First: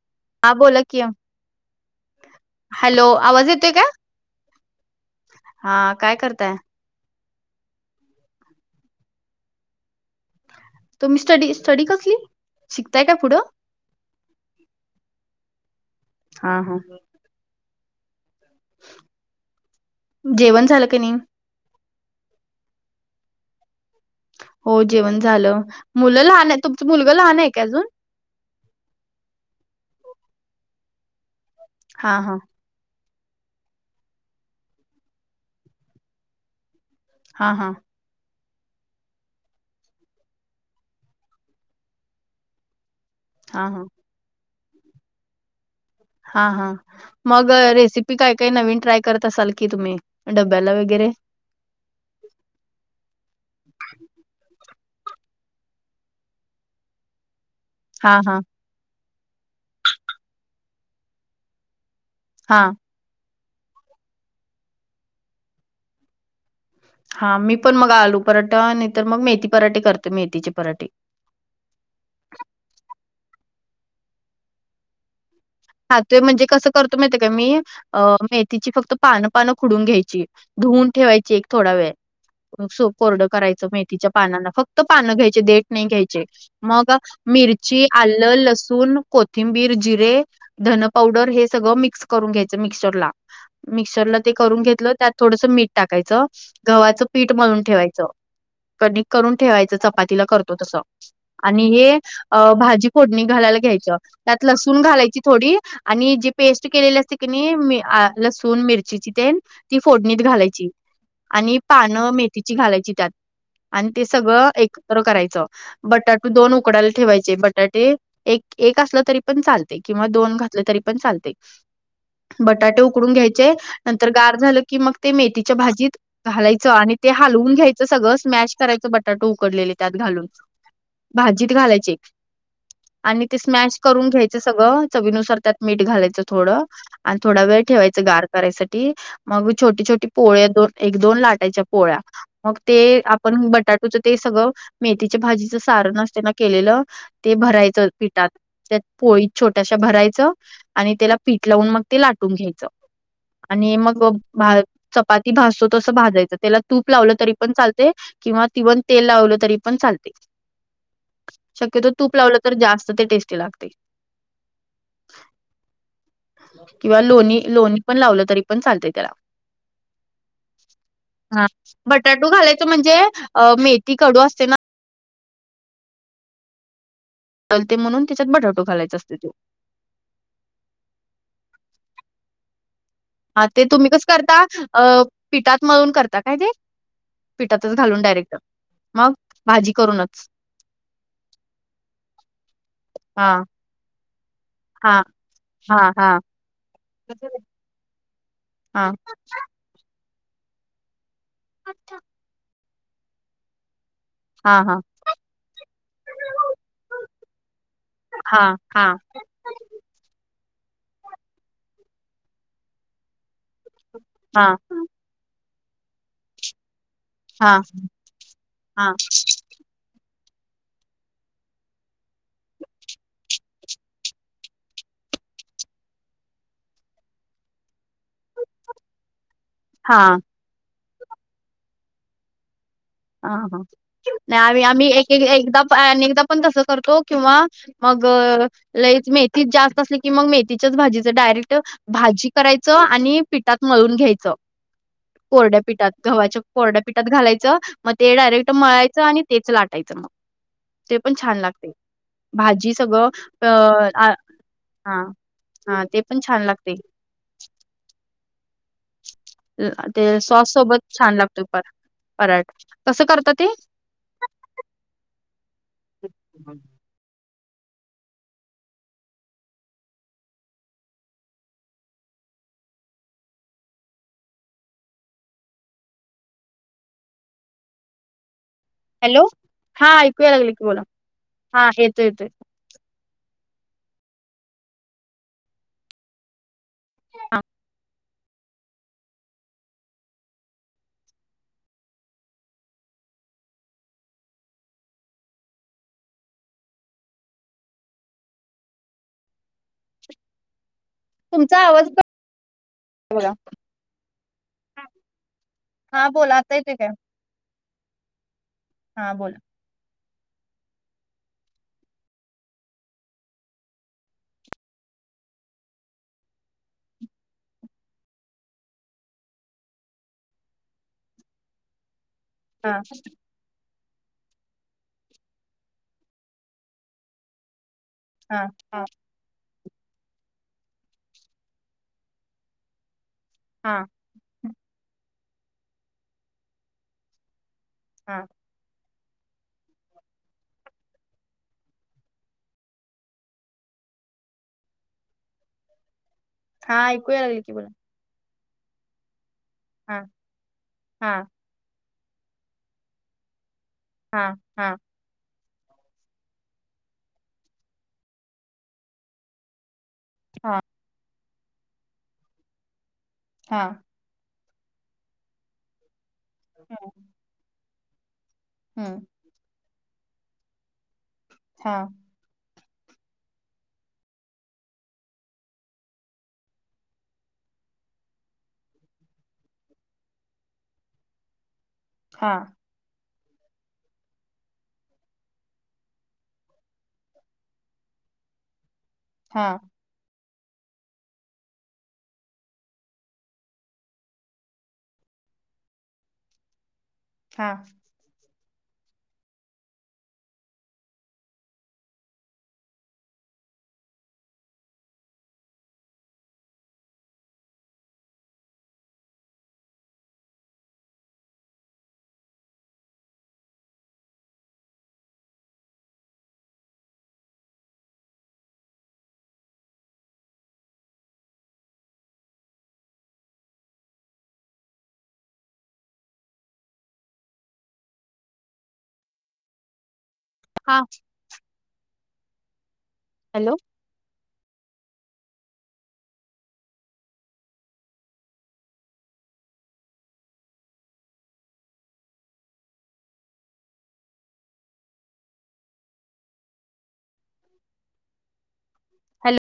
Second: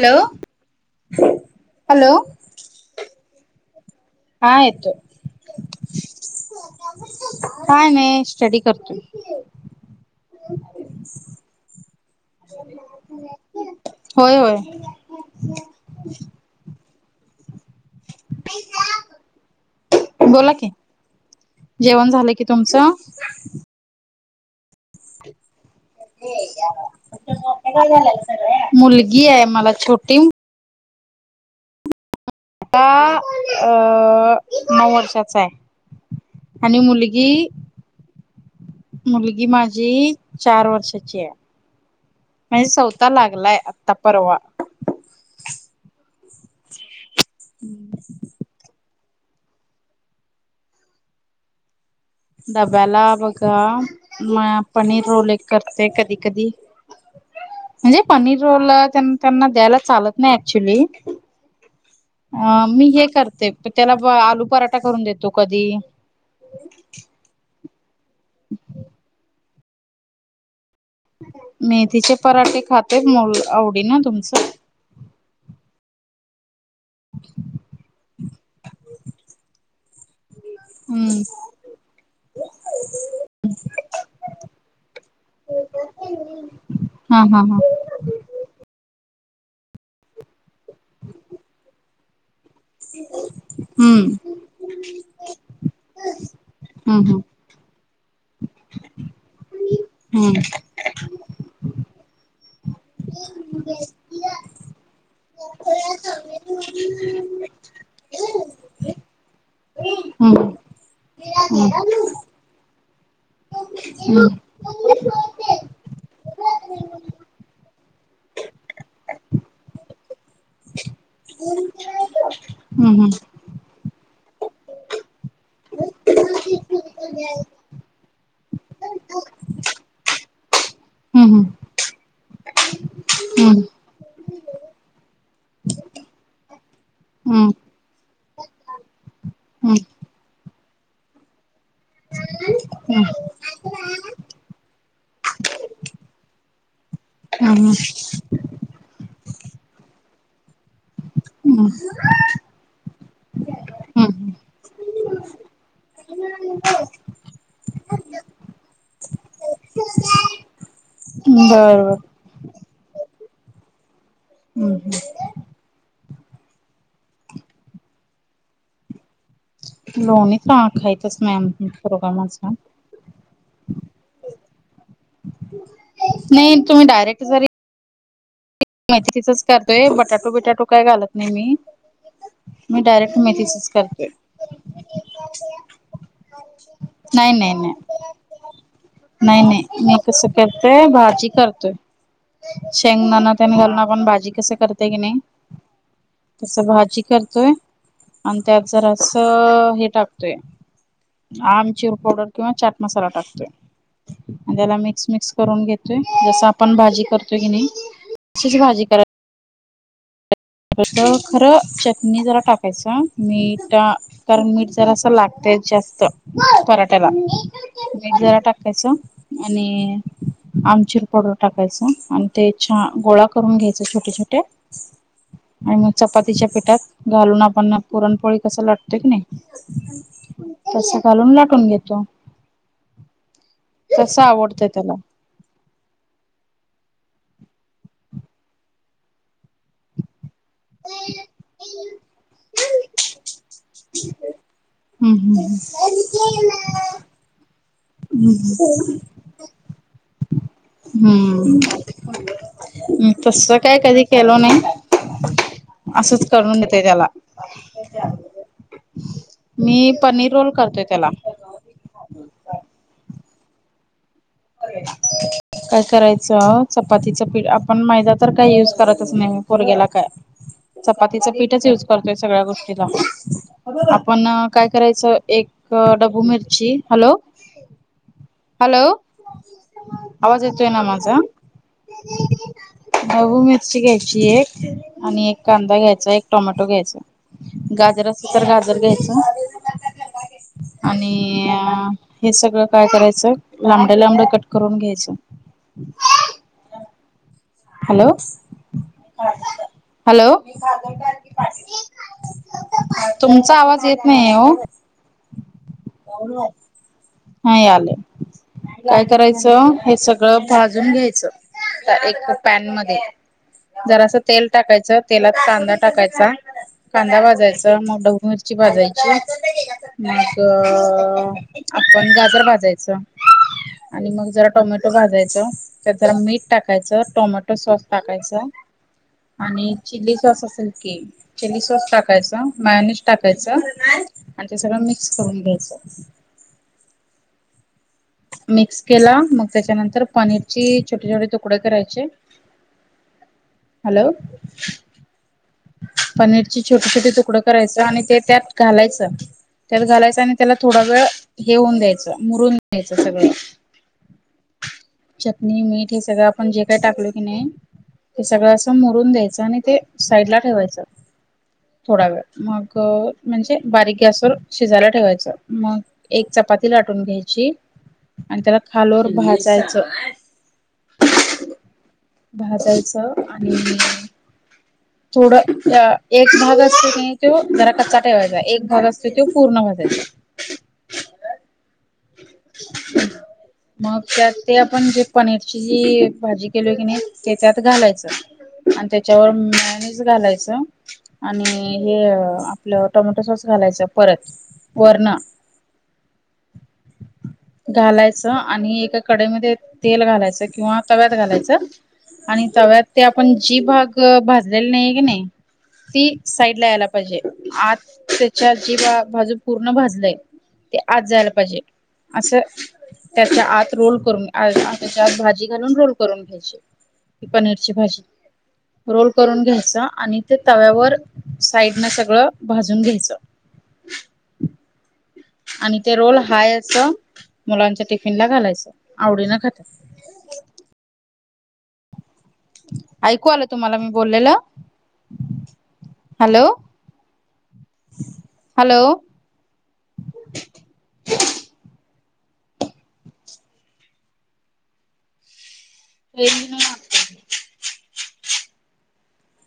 Hello हा बोला कि हॅलो हॅलो आवाज येतोय का... हा येतोय हा काय करताय.. काय नाही स्टडी करतोय. तुम्ही स्टडी स्टडी कसली शिकताय काय पुढं.... होय होय हा हा.. [unintelligible] जेवण झालं की नाही जेवण झालं की तुमचं हो जेवण झालं मुलं लहान आहे तुमचा मुलगा लहान आहे काय अजून.. मुलगी आहे मला छोटी हा हा आता अ नऊ वर्षाचा आहे आणि मुली जी हा हा मुलगी माझी चार वर्षाची आहे म्हणजेौथ आता लागलंय हा हा आता परवा हा हा मग रेसिपी काय काय नवीन ट्राय करत असाल की तुम्ही डब्याला वगैरे डब्याला बघा म पनीर रोल एक करते कधी कधी म्हणजे हा हा पनीर रोल त्यांना द्यायला चालत नाही ऍक्च्युली अ हा मी हे करते त्याला आलू पराठा करून देतो कधी.. हा मी पण मग आलू पराठा आणि तर मग मेथी पराठे करते मेथीचे पराठे. मेथीचे पराठे खाते मुल आवडीन तुमचं.. खातो म्हणजे कसं करतो मी अ मेथीची फक्त पानं पानं खुडून घ्यायची. धुवून हम्म ठेवायची एक थोडा वेळ कोरडं करायचं मेथीच्या पानांना फक्त पानं घ्यायचे देट नाही घ्यायचे मग हा हा हा मिरची आलं, लसूण, कोथिंबीर, जिरे, धन पावडर हे सगळं मिक्स. करून घ्यायचं मिक्सचर ला मिक्सरला हम्म ते करून घेतलं त्यात थोडस मीठ टाकायचं गव्हाचं हम्म पीठ मळून ठेवायचं कणिक करून ठेवायचं चपातीला हम्म करतो तसं आणि हे अ भाजी फोडणी घालायला घ्यायचं त्यात लसूण घालायची थोडी आणि जी पेस्ट केलेली असते कि नाही लसूण मिरचीची तेन ती फोडणीत हम्म घालायची आणि पानं मेथीची घालायची त्यात आणि ते हम्म सगळं एकत्र करायचं. बटाटू दोन उकडायला ठेवायचे बटाटे एक एक असलं तरी पण चालतंय किंवा दोन घातले तरी पण चालते. बटाटे हम्म उकडून घ्यायचे नंतर गार झालं की मग ते मेथीच्या भाजीत घालायचं आणि ते हलवून घ्यायचं सगळंच मॅश करायचं बटाटो उकडलेले त्यात घालून हम्म हम्म हम्म हम्म भाजीत घालायची आणि ते हम्म स्मॅश करून घ्यायचं करून घ्यायच सगळं चवीनुसार त्यात मीठ घालायचं थोडं आणि थोडा वेळ ठेवायच गार करायसाठी मग छोटी छोटी पोळे दोन एक दोन लाटायच्या पोळ्या मग ते आपण बटाटूच ते सगळं मेथीच्या भाजीच सारण असते ना केलेलं ते हम्म हम्म भरायचं पिटात त्यात पोळी छोट्याशा भरायचं आणि त्याला पीठ लावून हम्म मग ते लाटून घ्यायचं. आणि मग हम्म चपाती भाजतो तसं भाजायचं त्याला तूप लावलं तरी पण चालते. किंवा तिवण तेल लावलं तरी पण चालते. शक्यतो बरोबर तूप लावलं तर जास्त ते टेस्टी लागते. हम् हम् किंवा लोणी लोणी पण लावलं तरी पण चालतेय त्याला लोणी का खायचच नाही हा आम पोरगा बटाटू माझा घालायचं म्हणजे अ मेथी कडू असते ना [inaudible] नाही तुम्ही डायरेक्ट जरी चलते म्हणून त्याच्यात बटाटू घालायचा असतो त्यो. ते बटाटू बिटाटू काय घालत नाही मी मी डायरेक्ट हा ते मेथीचच तुम्ही करतोय कसं करता अ पिठात मळून करता काय ते? नाही नाही पिठातच नाही घालून डायरेक्ट मग नाही भाजी नाही मी करूनच कसं करते भाजी करतोय हा शेंगणाना त्या [unintelligible] पण भाजी कसं करतेय की हा नाही हा हा तस भाजी करतोय आणि त्यात हा जरास हे टाकतोय. आमचुर पावडर किंवा चाट मसाला टाकतोय. आणि हा त्याला हा. मिक्स मिक्स करून घेतोय जस आपण भाजी करतोय की नाही. हा तशीच भाजी हा करायची खरं चटणी जरा टाकायच मीठ हा कारण मी जरा असं लागते जास्त पराठ्याला हा मीठ जरा टाकायच - हा आणि आमचीर पावडर टाकायच आणि ते छान गोळा करून घ्यायच छोटे छोटे आणि मग चपातीच्या पिठात घालून आपण पुरणपोळी कस लटतोय की नाही हा तस घालून लाटून घेतो हा हा तसं नाही आम्ही आवडतंय आम्ही त्याला एक एकदा अ एकदा पण तसं करतो किंवा मग लईच मेथीच जास्त असली की मग मी तिच्याच भाजी डायरेक्ट भाजी करायच आणि पिठात मळून घ्यायचं हम्म कोरड्यापीठात गव्हाच्या कोरड्यापीठात घालायचं मग ते डायरेक्ट हम्म मळायचं आणि तेच लाटायचं ते पण छान लागते भाजी सगळं हम्म तस अ काय कधी आ केलो नाही हा हा ते पण असंच छान करून लागते देते त्याला मी ते पनीर रोल सॉस सोबत करतोय त्याला छान लागतो पर पराठ कसं करतात ते काय करायचं चप चपातचं पीठ आपण मैदा तर काई युज करतच नाही मग पोरगीला काय चपातीचं पीठच युज करतोय सगळ्या गोष्टीला आपण काय करायचं एक अ डबू मिरची हॅलो हॅलो हा ऐकूया आवाज लागले की येतोय ना बोला माझा हा येतो येतोय. ढबु मिरची घ्यायची एक आणि एक कांदा घ्यायचा एक टोमॅटो घ्यायचा गाजर असल तर गाजर घ्यायचं आणिअ हे सगळं काय करायचं लांबडं लांबडं कट करून घ्यायचं हॅलो आच्छा हॅलो तुमचा आवाज कट बघा तुमचा आवाज येत नाही हो हा बोला आता येते काय नाही आल काय हा बोला करायचं हे सग सगळं भाजून घ्यायचं त एक पॅन मध्ये जरास तेल टाकायचं तेलात कांदा टाकायचा कांदा भाजायचा मग डगू मिरची भाजायची मग अ आपण गाजर हा भाजायचं आणि मग जरा टोमॅटो भाजायच त्यात जरा मीठ टाकायचं टोमॅ स्वास् टाकायच हा हा आणि चिली सॉस असेल की चिली सॉस टाकायचा मयनिस टाकायच हा आणि ते सगळं मिक्स करून घ्यायचं हा मिक्स केला मग त्याच्यानंतर पनीरचे छोटे छोटे तुकडे करायचे हॅलो पनीरची हा छोटी छोटी ऐकू यायला तुकडं लागले की बोला करायच आणि ते त्यात घालायचं त्यात हा घालायचं आणि त्याला थोडा वेळ हा हेऊन द्यायचं मुरून घ्यायचं सगळे हा हा चटणी मीठ हे सगळं आपण जे काय टाकलो की नाही ते सगळं असं मोरून द्यायचं आणि ते साईड ठेवायच थोडा वेळ मग म्हणजे हा बारीक गॅसवर शिजायला ठेवायच मग एक चपाती लाटून घ्यायची आणि त्याला हम्म खालोवर भाचायचं हा भजाच आणि थोड अ एक भाग असतो की नई तो जरा कच्चा ठेवायचा एक भाग असतो तो पूर्ण भाजायचा हा मग त्यात ते आपण जे पनीरची जी भाजी केली की नाही ते त्यात घालायचं आणि त्याच्यावर हा मेवनिज घालायचं आणि हे आपलं टोमॅटो सॉस घालायचं परत वरण हा घालायचं आणि एका कडेमध्ये तेल घालायचं किंवा तव्यात घालायचं आणि तव्यात ते आपण जी भाग भाजलेली नाही की नाही ती साईड ला यायला पाहिजे आत त्याच्या जी बा बाजू पूर्ण भाजलंय ते आज जायला पाहिजे असं त्याच्या आत रोल करून आ त्याच्या आत भाजी घालून रोल करून घ्यायची ह पनीरची भाजी रोल करून घ्यायच आणि ते तव्यावर साईड न सगळं भाजून घ्यायचं आणि ते रोल हाय असं मुलांच्या टिफिन ला घालायचं आवडीनं खाता हा ऐकू आलं हॅलो तुम्हाला मी बोललेलं हॅलो हॅलो ते ना हॅलो